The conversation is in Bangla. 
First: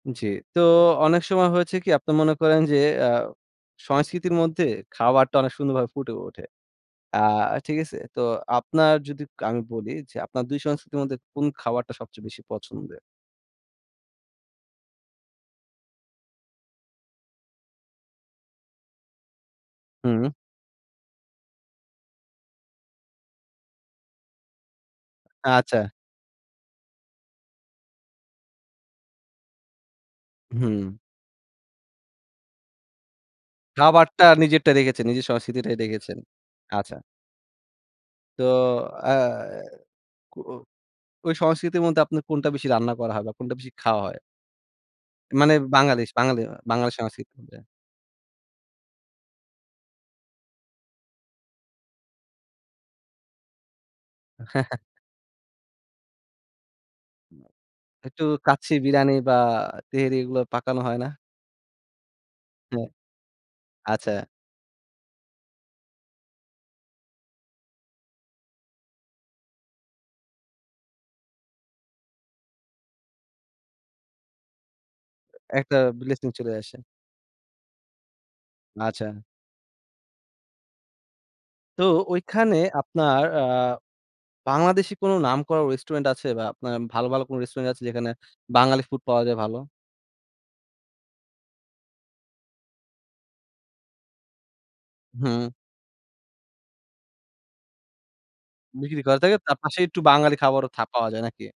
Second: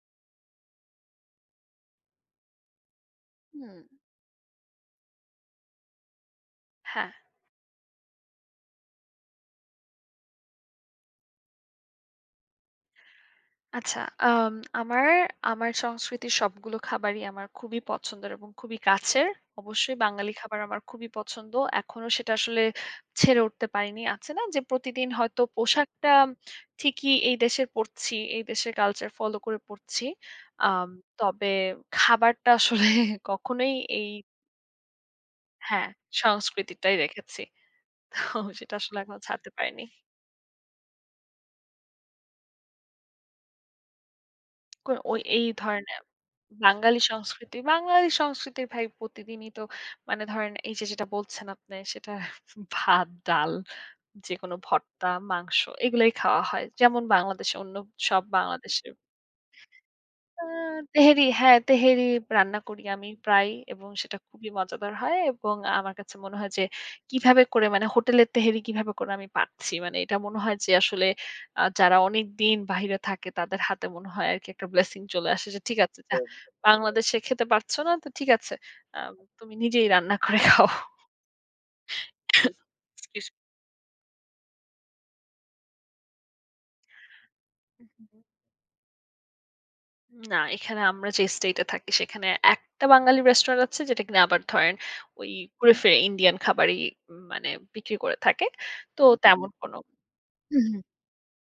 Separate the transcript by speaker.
Speaker 1: জি। তো, অনেক সময় হয়েছে কি আপনি মনে করেন যে, আ
Speaker 2: হুম।
Speaker 1: সংস্কৃতির মধ্যে খাবারটা অনেক সুন্দরভাবে ফুটে ওঠে?
Speaker 2: হ্যাঁ।
Speaker 1: আ ঠিক আছে? তো আপনার যদি ক আমি বলি যে, আপনার ২ সংস্কৃতির মধ্যে কোন খাবারটা সবচেয়ে বেশি পছন্দের?
Speaker 2: আচ্ছা, আম আমার, আমার সংস্কৃতির সবগুলো খাবারই আমার খুবই পছন্দের এবং খুবই কাছের। অবশ্যই
Speaker 1: হুম।
Speaker 2: বাঙালি খাবার আমার খুবই পছন্দ। এখনো সেটা আসলে ছেড়ে উঠতে পারিনি। আছে না যে, প্রতিদিন হয়তো
Speaker 1: আচ্ছা।
Speaker 2: পোশাকটা ঠিকই এই দেশে পড়ছি, এই দেশের কালচার ফলো করে পড়ছি। আম
Speaker 1: হুম।
Speaker 2: তবে খাবারটা আসলে কখনোই এই
Speaker 1: খাবারটা নিজেরটা রেখেছেন নিজের সংস্কৃতিটাই
Speaker 2: হ্যাঁ,
Speaker 1: রেখেছেন।
Speaker 2: সংস্কৃতিটাই
Speaker 1: আচ্ছা।
Speaker 2: রেখেছি। তো
Speaker 1: তো,
Speaker 2: সেটা আসলে
Speaker 1: আ
Speaker 2: এখনও ছাড়তে পারিনি।
Speaker 1: কো অ ওই সংস্কৃতির মধ্যে আপনার কোনটা বেশি রান্না করা হয় বা কোনটা বেশি খাওয়া হয়?
Speaker 2: কই ও এই
Speaker 1: মানে,
Speaker 2: ধরনের
Speaker 1: বাঙালিস বাঙালি বাঙালি
Speaker 2: বাঙালি সংস্কৃতি,
Speaker 1: সংস্কৃতি।
Speaker 2: বাঙালি সংস্কৃতির ভাই প্রতিদিনই তো মানে ধরেন, এই যে যেটা বলছেন আপনে "সেটা ভাত, ডাল, যেকোনো
Speaker 1: হ্যাঁ, হ্যাঁ।
Speaker 2: ভর্তা, মাংস এগুলাই খাওয়া হয়"। যেমন বাংলাদেশে অন্য
Speaker 1: একটু
Speaker 2: সব
Speaker 1: কাচ্চি
Speaker 2: বাংলাদেশে
Speaker 1: বিরিয়ানি বা তেহেরি এগুলো
Speaker 2: আ
Speaker 1: পাকানো হয় না?
Speaker 2: তেহেরি হ্যাঁ, তেহেরি রান্না করি
Speaker 1: হ্যাঁ,
Speaker 2: আমি প্রায়। এবং
Speaker 1: আচ্ছা।
Speaker 2: সেটা খুবই মজাদার হয়। এবং আমার কাছে মনে হয় যে, কিভাবে করে মানে হোটেলের তেহেরি কিভাবে করে আমি পাচ্ছি। মানে এটা মনে হয় যে আসলে আ যারা অনেকদিন বাহিরে থাকে, তাদের হাতে মনে হয় আরকি একটা blessing চলে আসে। যে
Speaker 1: একটা
Speaker 2: ঠিক আছে যা
Speaker 1: blessing চলে আসে।
Speaker 2: বাংলাদেশে খেতে পারছ না, তো ঠিক আছে, আম
Speaker 1: আচ্ছা।
Speaker 2: তুমি নিজেই রান্না করে খাও।
Speaker 1: তো, ওইখানে আপনার আ বাংলাদেশী কোন নাম করা রেস্টুরেন্ট আছে? বা আপনার ভালো, ভালো রেস্টুরেন্ট আছে
Speaker 2: উ হু,
Speaker 1: যেখানে
Speaker 2: হু।
Speaker 1: বাঙালি ফুড পাওয়া যায় ভালো?
Speaker 2: না, এখানে আমরা যে স্টেট এ থাকি সেখানে একটা বাঙালি রেস্টুরেন্ট আছে, যে কিনা আবার ধরেন ওই
Speaker 1: হু।
Speaker 2: ঘুরেফিরে ইন্ডিয়ান খাবারই উ মানে বিক্রি করে থাকে। তো
Speaker 1: বিক্রি করা থাকে
Speaker 2: তেমন
Speaker 1: তার
Speaker 2: কোনো
Speaker 1: পাশে একটু বাঙালি
Speaker 2: উ
Speaker 1: খাবারও
Speaker 2: হু।
Speaker 1: থা পাওয়া যায় নাকি?